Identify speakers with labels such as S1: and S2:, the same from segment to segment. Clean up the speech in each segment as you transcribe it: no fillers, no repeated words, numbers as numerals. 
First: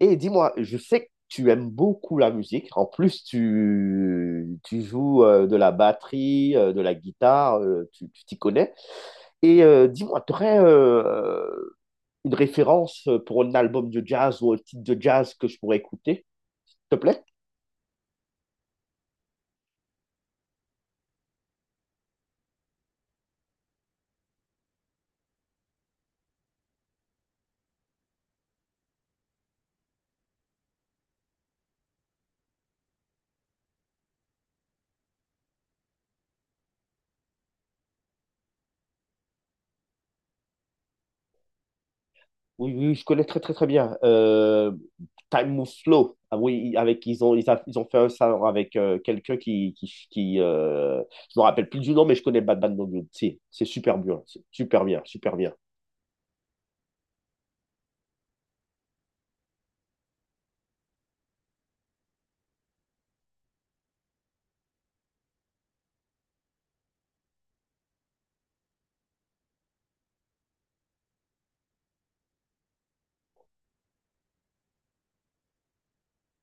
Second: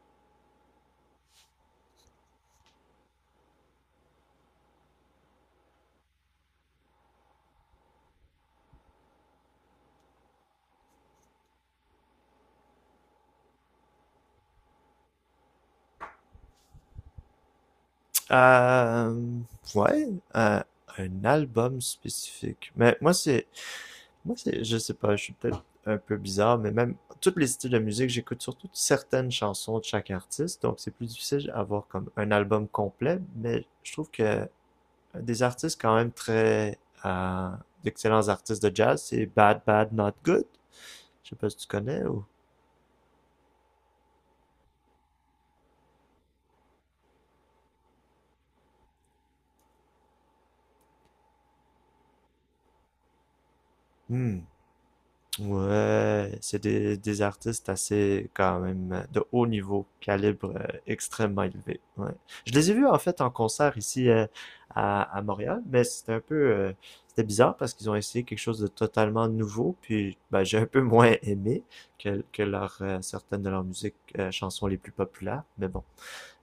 S1: Et dis-moi, je sais que tu aimes beaucoup la musique. En plus, tu joues de la batterie, de la guitare, tu t'y connais. Et dis-moi, tu aurais une référence pour un album de jazz ou un titre de jazz que je pourrais écouter, s'il te plaît?
S2: Euh, ouais, euh, un album spécifique. Mais moi, c'est, je sais pas, je suis peut-être un peu bizarre, mais même tous les styles de musique, j'écoute surtout certaines chansons de chaque artiste, donc c'est plus difficile d'avoir comme un album complet, mais je trouve que des artistes quand même très, euh, d'excellents artistes de jazz, c'est Bad Bad Not Good. Je sais pas si tu connais ou.
S1: Oui, oui, je connais très, très, très bien. Time Moves Slow. Ah oui, avec, ils ont, ils a- ils ont fait un salon avec quelqu'un qui je me rappelle plus du nom, mais je connais Bad Bad Bad Bad. C'est super bien,
S2: Hmm.
S1: c'est super bien, super bien.
S2: Ouais, c'est des artistes assez, quand même, de haut niveau, calibre extrêmement élevé. Ouais. Je les ai vus, en fait, en concert ici, à Montréal, mais c'était un peu, c'était bizarre parce qu'ils ont essayé quelque chose de totalement nouveau, puis ben, j'ai un peu moins aimé que leur, certaines de leurs musiques, chansons les plus populaires, mais bon.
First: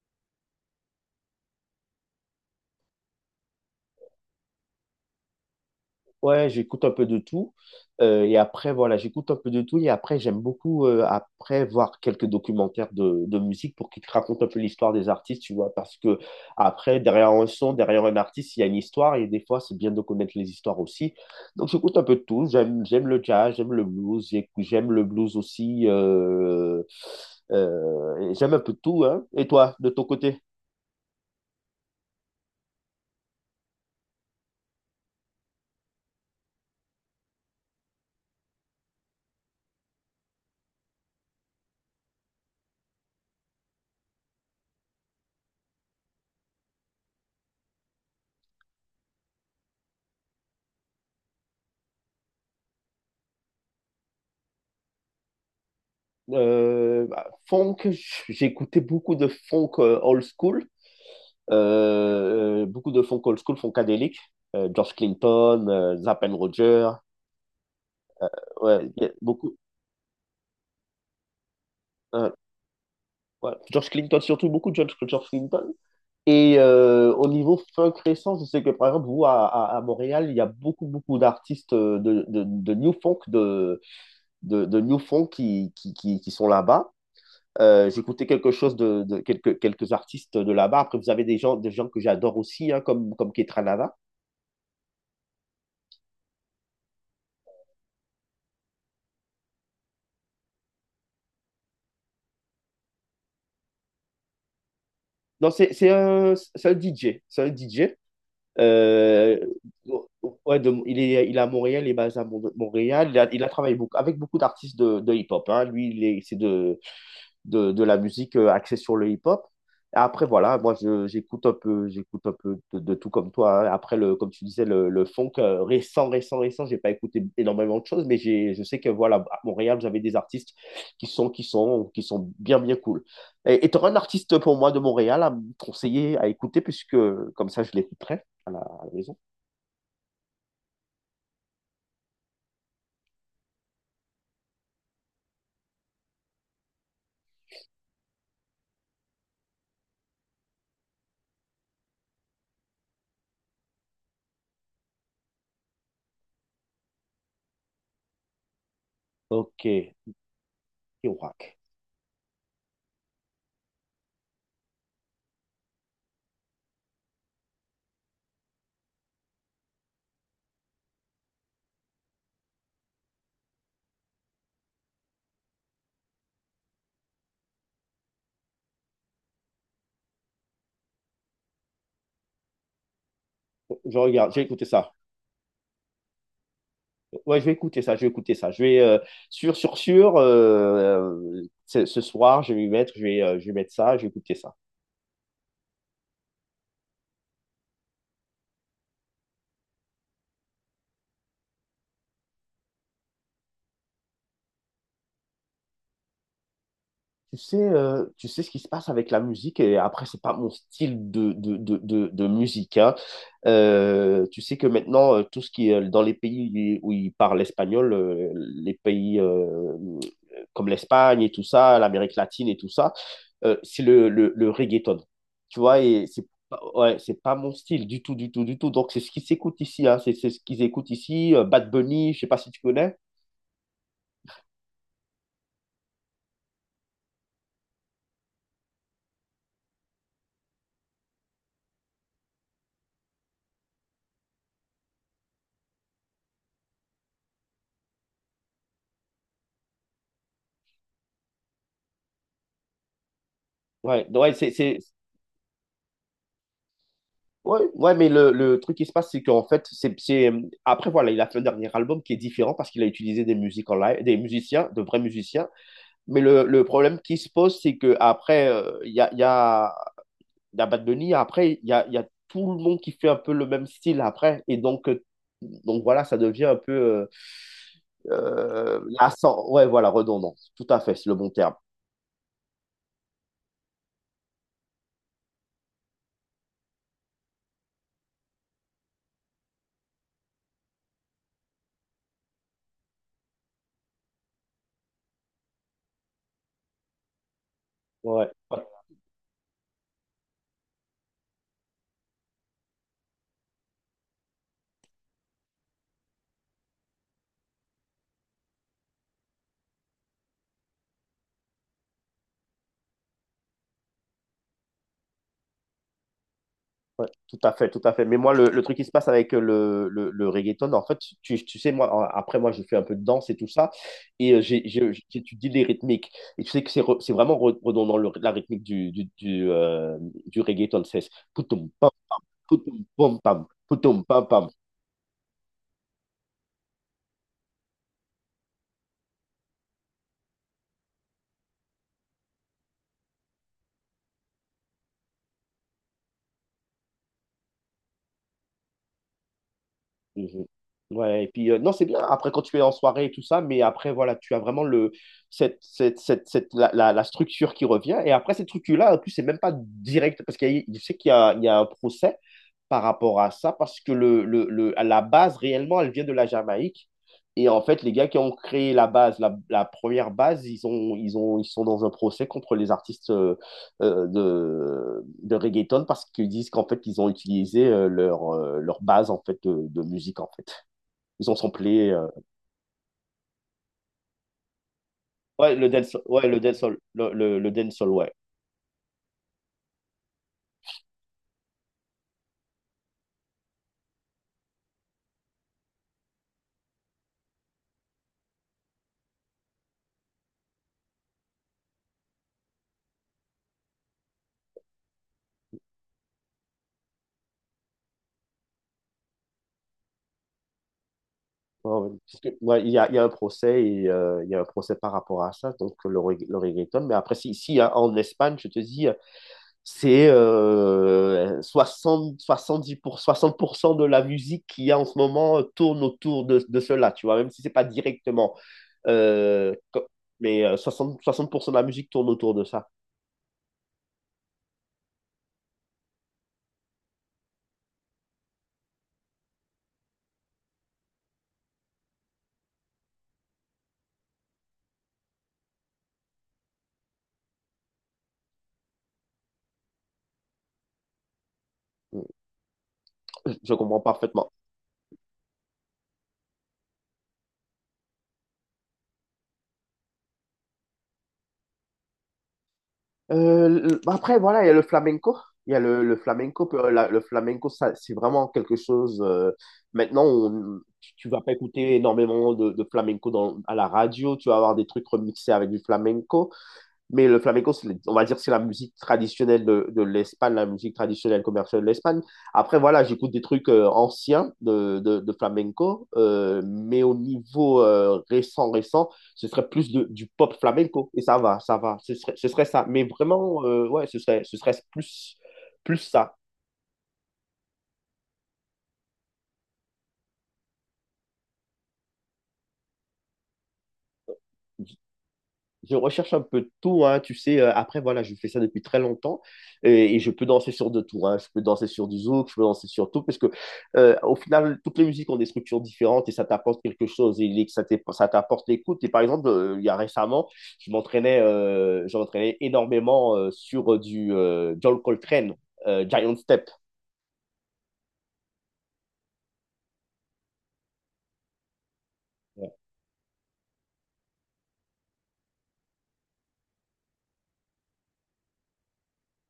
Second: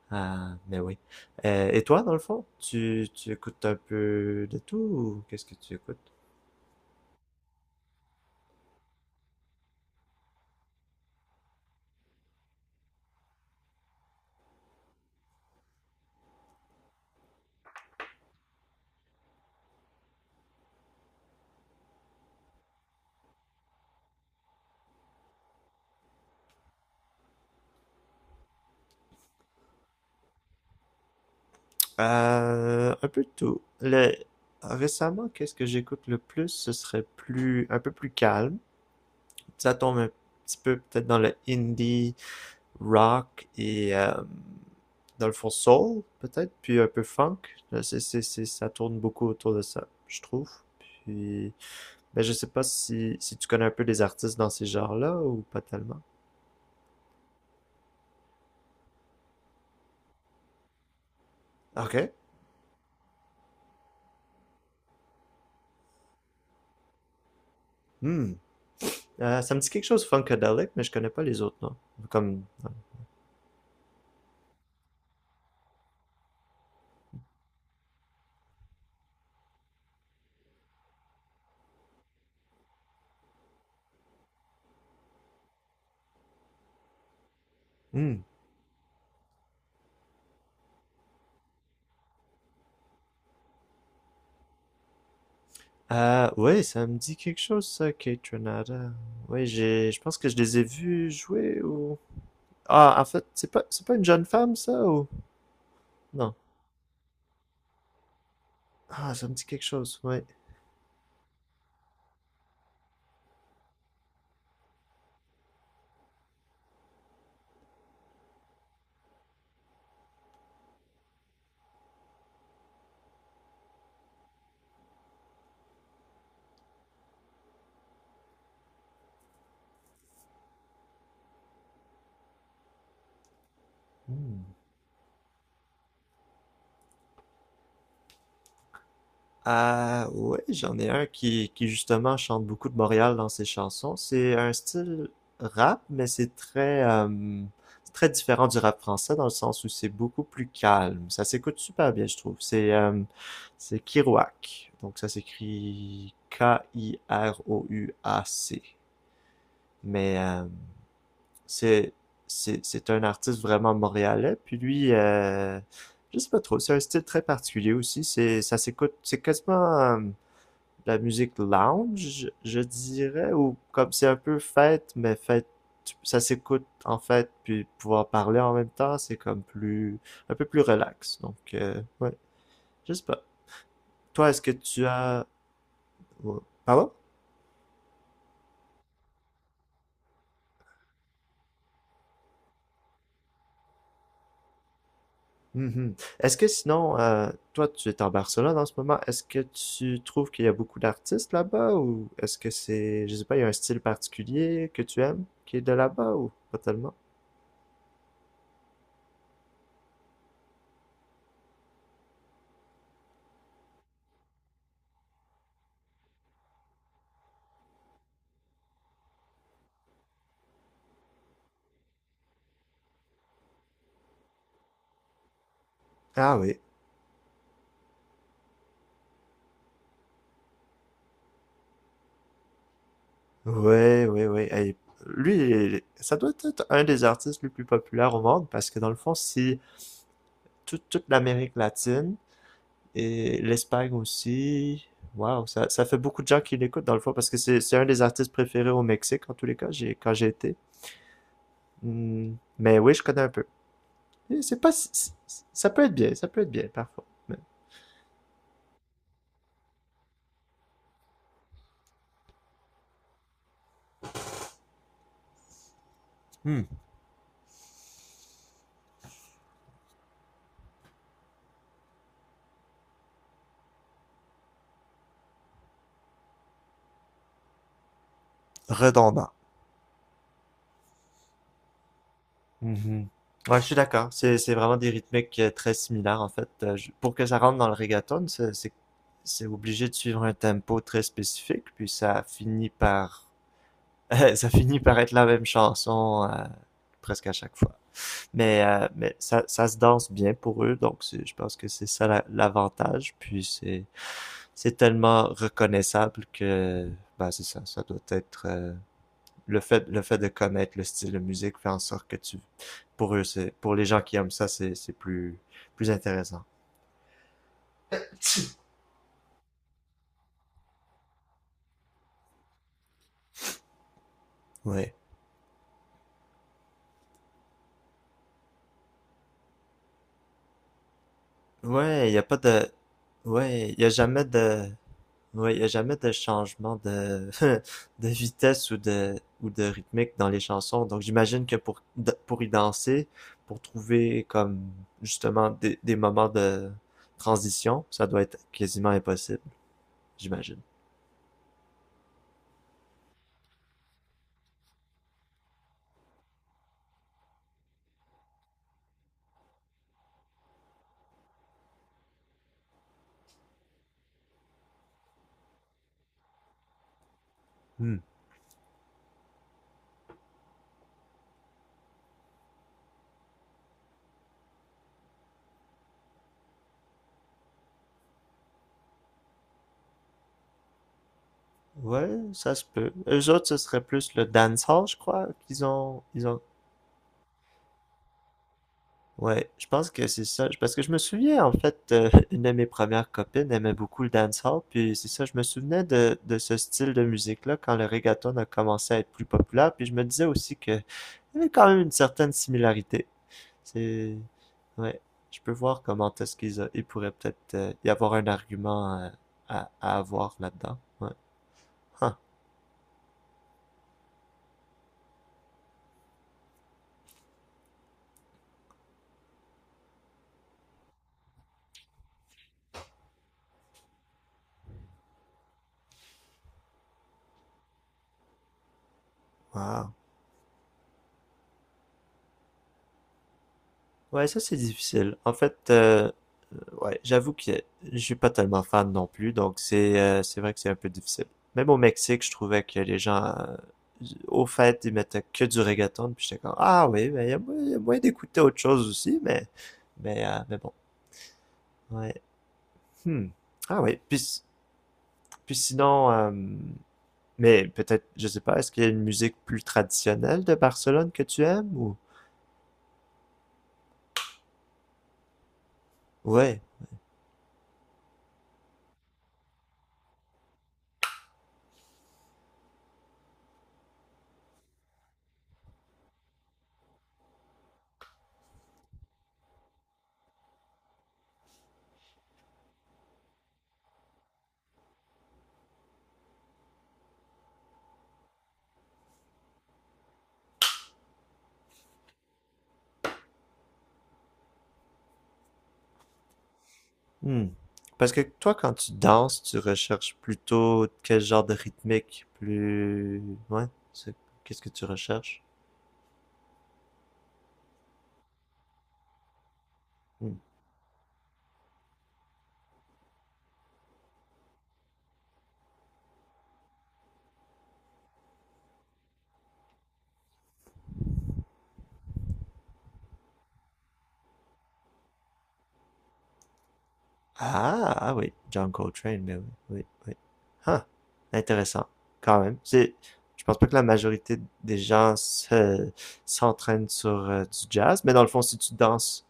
S2: Ah, mais oui. Et toi, dans le fond, tu écoutes un peu de tout ou qu'est-ce que tu écoutes?
S1: Ouais, j'écoute un peu de tout. Et après, voilà, j'écoute un peu de tout. Et après, j'aime beaucoup, après, voir quelques documentaires de musique pour qu'ils te racontent un peu l'histoire des artistes, tu vois. Parce que, après, derrière un son, derrière un artiste, il y a une histoire. Et des fois, c'est bien de connaître les histoires aussi. Donc, j'écoute un peu de tout. J'aime le jazz, j'aime le blues. J'aime le blues aussi. Et j'aime un peu de tout, hein. Et toi, de ton côté?
S2: Un peu de tout. Le... Récemment, qu'est-ce que j'écoute le plus? Ce serait plus un peu plus calme. Ça tombe un petit peu peut-être dans le indie rock et dans le fond soul peut-être, puis un peu funk. C'est, ça tourne beaucoup autour de ça, je trouve. Puis, ben je sais pas si, si tu connais un peu des artistes dans ces genres-là ou pas tellement.
S1: Bah, funk, j'écoutais beaucoup de funk old school.
S2: Ok.
S1: Beaucoup de funk old school, funkadélique. George Clinton, Zapp and Roger.
S2: Hmm.
S1: Ouais, y a
S2: Ça
S1: beaucoup.
S2: me dit quelque chose funkadelic, mais je connais pas les autres noms.
S1: Hein,
S2: Comme. Ouais.
S1: ouais. George Clinton, surtout beaucoup de George Clinton. Et au niveau funk récent, je sais que par exemple, vous, à Montréal, il y a beaucoup, beaucoup d'artistes de New Funk, de New Funk qui qui sont là-bas.
S2: Hmm.
S1: J'écoutais quelque chose de quelques artistes de là-bas. Après, vous avez des gens que j'adore aussi, hein, comme Ketranada.
S2: Ah oui, ça me dit quelque chose ça, Kate Renata. Oui, j'ai, je pense que je les ai vus jouer ou. Ah, en fait, c'est pas une jeune femme ça ou
S1: Non, c'est un,
S2: non?
S1: c'est un DJ. C'est un DJ.
S2: Ah, ça me
S1: Euh,
S2: dit quelque chose, ouais.
S1: ouais, il est à Montréal, il est basé à Montréal. Il a travaillé beaucoup, avec beaucoup d'artistes de hip-hop. Hein. Lui, il est, c'est de la musique axée sur le hip-hop. Et après, voilà, moi, j'écoute un peu de tout comme toi. Hein. Après, le, comme tu disais, le funk euh, récent, j'ai pas écouté énormément de choses, mais je sais que, voilà, à Montréal, vous avez des artistes qui sont bien, bien cool. Et tu auras un artiste
S2: Hmm.
S1: pour moi de Montréal à me conseiller, à écouter, puisque comme ça, je l'écouterai à la maison.
S2: Ah ouais, j'en ai un qui justement chante beaucoup de Montréal dans ses chansons. C'est un style rap, mais c'est très, c'est très différent du rap français dans le sens où c'est beaucoup plus calme. Ça s'écoute super bien, je trouve. C'est Kirouac. Donc ça s'écrit K-I-R-O-U-A-C.
S1: Ok,
S2: Mais
S1: Irak.
S2: c'est c'est un artiste vraiment montréalais. Puis lui, je sais pas trop. C'est un style très particulier aussi. C'est ça s'écoute. C'est quasiment la musique lounge, je dirais, ou comme c'est un peu fête, mais fête, ça s'écoute en fait, puis pouvoir parler en même temps, c'est comme plus, un peu plus relax. Donc, ouais, je sais pas.
S1: Je
S2: Toi,
S1: regarde, j'ai
S2: est-ce que
S1: écouté
S2: tu
S1: ça.
S2: as... ouais. Pardon?
S1: Ouais, je vais écouter ça. Je vais, sûr, sûr, sûr, ce soir, je vais m'y mettre, je vais mettre ça, je vais écouter ça.
S2: Mhm. Est-ce que sinon, toi, tu es en Barcelone en ce moment, est-ce que tu trouves qu'il y a beaucoup d'artistes là-bas, ou est-ce que c'est, je sais pas, il y a un style particulier que tu aimes qui est de là-bas, ou pas tellement?
S1: Tu sais ce qui se passe avec la musique, et après, c'est pas mon style de musique, hein. Tu sais que maintenant, tout ce qui est dans les pays où ils parlent espagnol, les pays comme l'Espagne et tout ça, l'Amérique latine et tout ça, c'est le reggaeton. Tu vois, et c'est
S2: Ah oui.
S1: pas, ouais, c'est pas mon style du tout, du tout, du tout. Donc, c'est ce qui s'écoute ici, hein. C'est ce qu'ils écoutent ici, Bad Bunny, je sais pas si tu connais.
S2: Ouais, ouais, ouais. Hey, lui, ça doit être un des artistes les plus populaires au monde parce que dans le fond, si toute l'Amérique latine et l'Espagne aussi, waouh, ça fait beaucoup de gens qui l'écoutent dans le fond parce que c'est un des artistes préférés au Mexique en tous les cas, j'ai, quand j'ai été. Hmm, mais oui, je connais un peu.
S1: Ouais, ouais,
S2: Et
S1: c'est,
S2: c'est pas,
S1: c'est,
S2: ça peut être bien, ça peut être bien parfois. Mais
S1: Ouais, ouais, mais le truc qui se passe, c'est qu'en fait, c'est... Après, voilà, il a fait un dernier album qui est différent parce qu'il a utilisé des musiques en live, des musiciens, de vrais musiciens. Mais le problème qui se pose, c'est que qu'après, il y a, il y a, il y a Bad Bunny, après, il y a tout le monde qui fait un peu le même style après. Et donc voilà, ça devient un peu...
S2: redondant.
S1: lassant. Ouais, voilà, redondant. Tout à fait, c'est le bon terme.
S2: Mhm. Ouais, je suis d'accord. C'est vraiment des rythmiques très similaires, en fait. Pour que ça rentre dans le reggaeton, c'est obligé de suivre un tempo très spécifique, puis ça finit par, ça finit par être la même chanson, presque à chaque fois.
S1: Ouais.
S2: Mais ça, ça se danse bien pour eux, donc je pense que c'est ça l'avantage. Puis c'est tellement reconnaissable que, bah, c'est ça, ça doit être le fait de connaître le style de musique fait en sorte que tu, pour eux, c'est, pour les gens qui aiment ça, c'est plus, plus intéressant.
S1: Ouais, tout à fait, tout à fait. Mais moi, le truc qui se passe avec le reggaeton, en fait, tu sais, moi, après, moi, j'ai fait un peu de danse et tout ça, et
S2: Ouais.
S1: j'étudie les rythmiques. Et tu sais que c'est c'est vraiment redondant, la rythmique du reggaeton, c'est poutoum, pam,
S2: Ouais, y a pas de,
S1: poutoum, pom, pam,
S2: ouais, y a
S1: poutoum,
S2: jamais
S1: pam, pam.
S2: de, ouais, y a jamais de changement de, de vitesse ou de rythmique dans les chansons. Donc, j'imagine que pour y danser, pour trouver comme, justement, des moments de transition, ça doit être quasiment impossible,
S1: Mhm.
S2: j'imagine.
S1: Ouais, et puis, non, c'est bien, après, quand tu es en soirée et tout ça, mais après, voilà, tu as vraiment le, la structure qui revient, et après, cette structure-là, en plus, c'est même pas direct, parce qu'je sais qu'il y a un procès, par rapport à ça parce que à la base, réellement, elle vient de la Jamaïque. Et en fait, les
S2: Hmm.
S1: gars qui ont créé la base, la première base, ils sont dans un procès contre les artistes de reggaeton parce qu'ils disent qu'en fait, ils ont utilisé leur, leur base en fait, de musique, en fait. Ils ont samplé...
S2: Ouais, ça se peut. Eux autres, ce serait plus le dancehall, je crois,
S1: Ouais,
S2: qu'ils ont, ils
S1: le
S2: ont.
S1: dancehall, le dancehall, ouais.
S2: Ouais, je pense que c'est ça. Parce que je me souviens, en fait, une de mes premières copines aimait beaucoup le dancehall, puis c'est ça, je me souvenais de ce style de musique-là quand le reggaeton a commencé à être plus populaire, puis je me disais aussi que il y avait quand même une certaine similarité. C'est, ouais, je peux voir comment est-ce qu'ils a... il pourrait peut-être y avoir un argument à avoir là-dedans. Ouais.
S1: Ouais, ouais.
S2: Huh.
S1: Parce que, ouais, il y a un procès et il y a un procès par rapport à ça, donc le reggaeton. Mais après, si, si hein, en Espagne, je te dis, c'est soixante 60% de la musique qu'il y a en ce moment tourne autour de cela, tu vois, même si c'est pas directement. euh, co-
S2: Wow.
S1: mais 60, 60% de la musique tourne autour de ça.
S2: Ouais, ça c'est difficile. En fait, ouais, j'avoue que je suis pas tellement fan non plus, donc c'est vrai que c'est un peu difficile. Même au Mexique, je trouvais que les gens, au fait, ils mettaient que du reggaeton, puis j'étais comme, ah oui, mais il y a, il y a moyen d'écouter autre chose aussi, mais bon,
S1: Je
S2: ouais. Hmm.
S1: je comprends
S2: Ah oui,
S1: parfaitement.
S2: puis sinon, mais peut-être, je sais pas, est-ce qu'il y a une musique plus traditionnelle de Barcelone que tu aimes ou?
S1: Le- après, voilà, il y a le flamenco. Il y a le flamenco.
S2: Ouais.
S1: Le flamenco, ça, c'est vraiment quelque chose. Maintenant, tu vas pas écouter énormément de flamenco dans, à la radio. Tu vas avoir des trucs remixés avec du flamenco. Mais le flamenco, on va dire, c'est la musique traditionnelle de l'Espagne, la musique traditionnelle commerciale de l'Espagne. Après, voilà, j'écoute des trucs anciens de flamenco, mais au niveau euh, récent, ce serait du pop flamenco. Et ça va, ce serait ça. Mais vraiment, ouais, ce serait plus ça.
S2: Hmm. Parce que toi, quand tu danses, tu recherches plutôt quel genre de rythmique, plus... Ouais, c'est- qu'est-ce que tu recherches?
S1: Je recherche un peu de tout, hein, tu sais. Après, voilà, je fais ça depuis très longtemps et je peux
S2: Hmm.
S1: danser sur de tout. Hein. Je peux danser sur du zouk, je peux danser sur tout parce que, au final, toutes les musiques ont des structures différentes et ça t'apporte quelque chose et ça t'apporte l'écoute. Et par exemple, il y a récemment, je m'entraînais énormément sur du John Coltrane, Giant Step.
S2: Ah, ah oui, John Coltrane, mais oui, oui, oui. Ah, intéressant, quand même. C'est, je pense pas que la majorité des gens se, s'entraînent sur du jazz, mais dans le fond, si tu danses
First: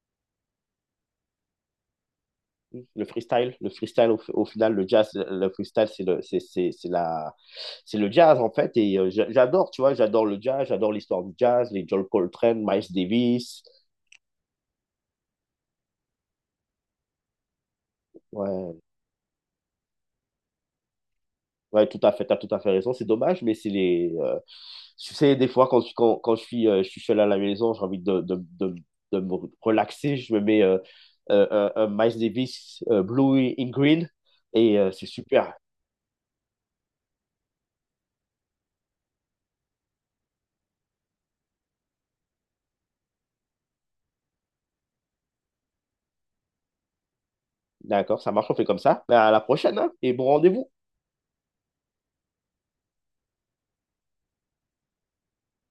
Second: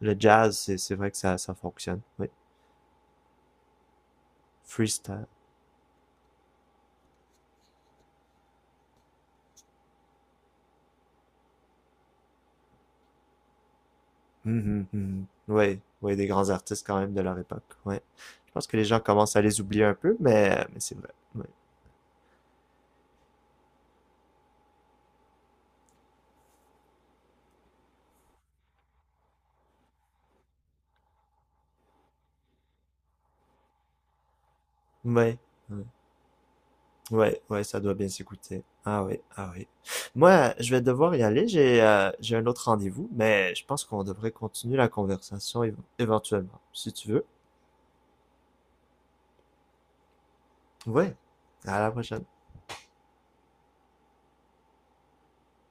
S2: le jazz, c'est vrai que ça fonctionne, oui.
S1: Le freestyle, au final, le jazz,
S2: Freestyle.
S1: le freestyle, c'est le, c'est la, c'est le jazz en fait. Et j'adore, tu vois, j'adore le jazz, j'adore l'histoire du jazz, les John Coltrane, Miles Davis.
S2: Mhm, mhm. Ouais, ouais, des grands artistes quand même de leur époque. Ouais. Je pense
S1: Ouais,
S2: que les gens commencent à les oublier un peu, mais c'est vrai. Ouais.
S1: ouais, tout à fait, t'as tout à fait raison. C'est dommage, mais c'est les, tu sais, des fois quand je suis seul à la maison, j'ai envie de me relaxer, je me mets un Miles Davis, Blue in Green, et c'est
S2: Ouais.
S1: super.
S2: Ouais, ouais, ouais, ça doit bien s'écouter. Ah oui, ah oui. Moi, je vais devoir y aller. J'ai un autre rendez-vous, mais je pense qu'on devrait continuer la conversation éventuellement, si tu veux.
S1: D'accord, ça marche, on fait comme ça. Ben, à la prochaine, hein, et bon rendez-vous.
S2: Ouais. À la prochaine.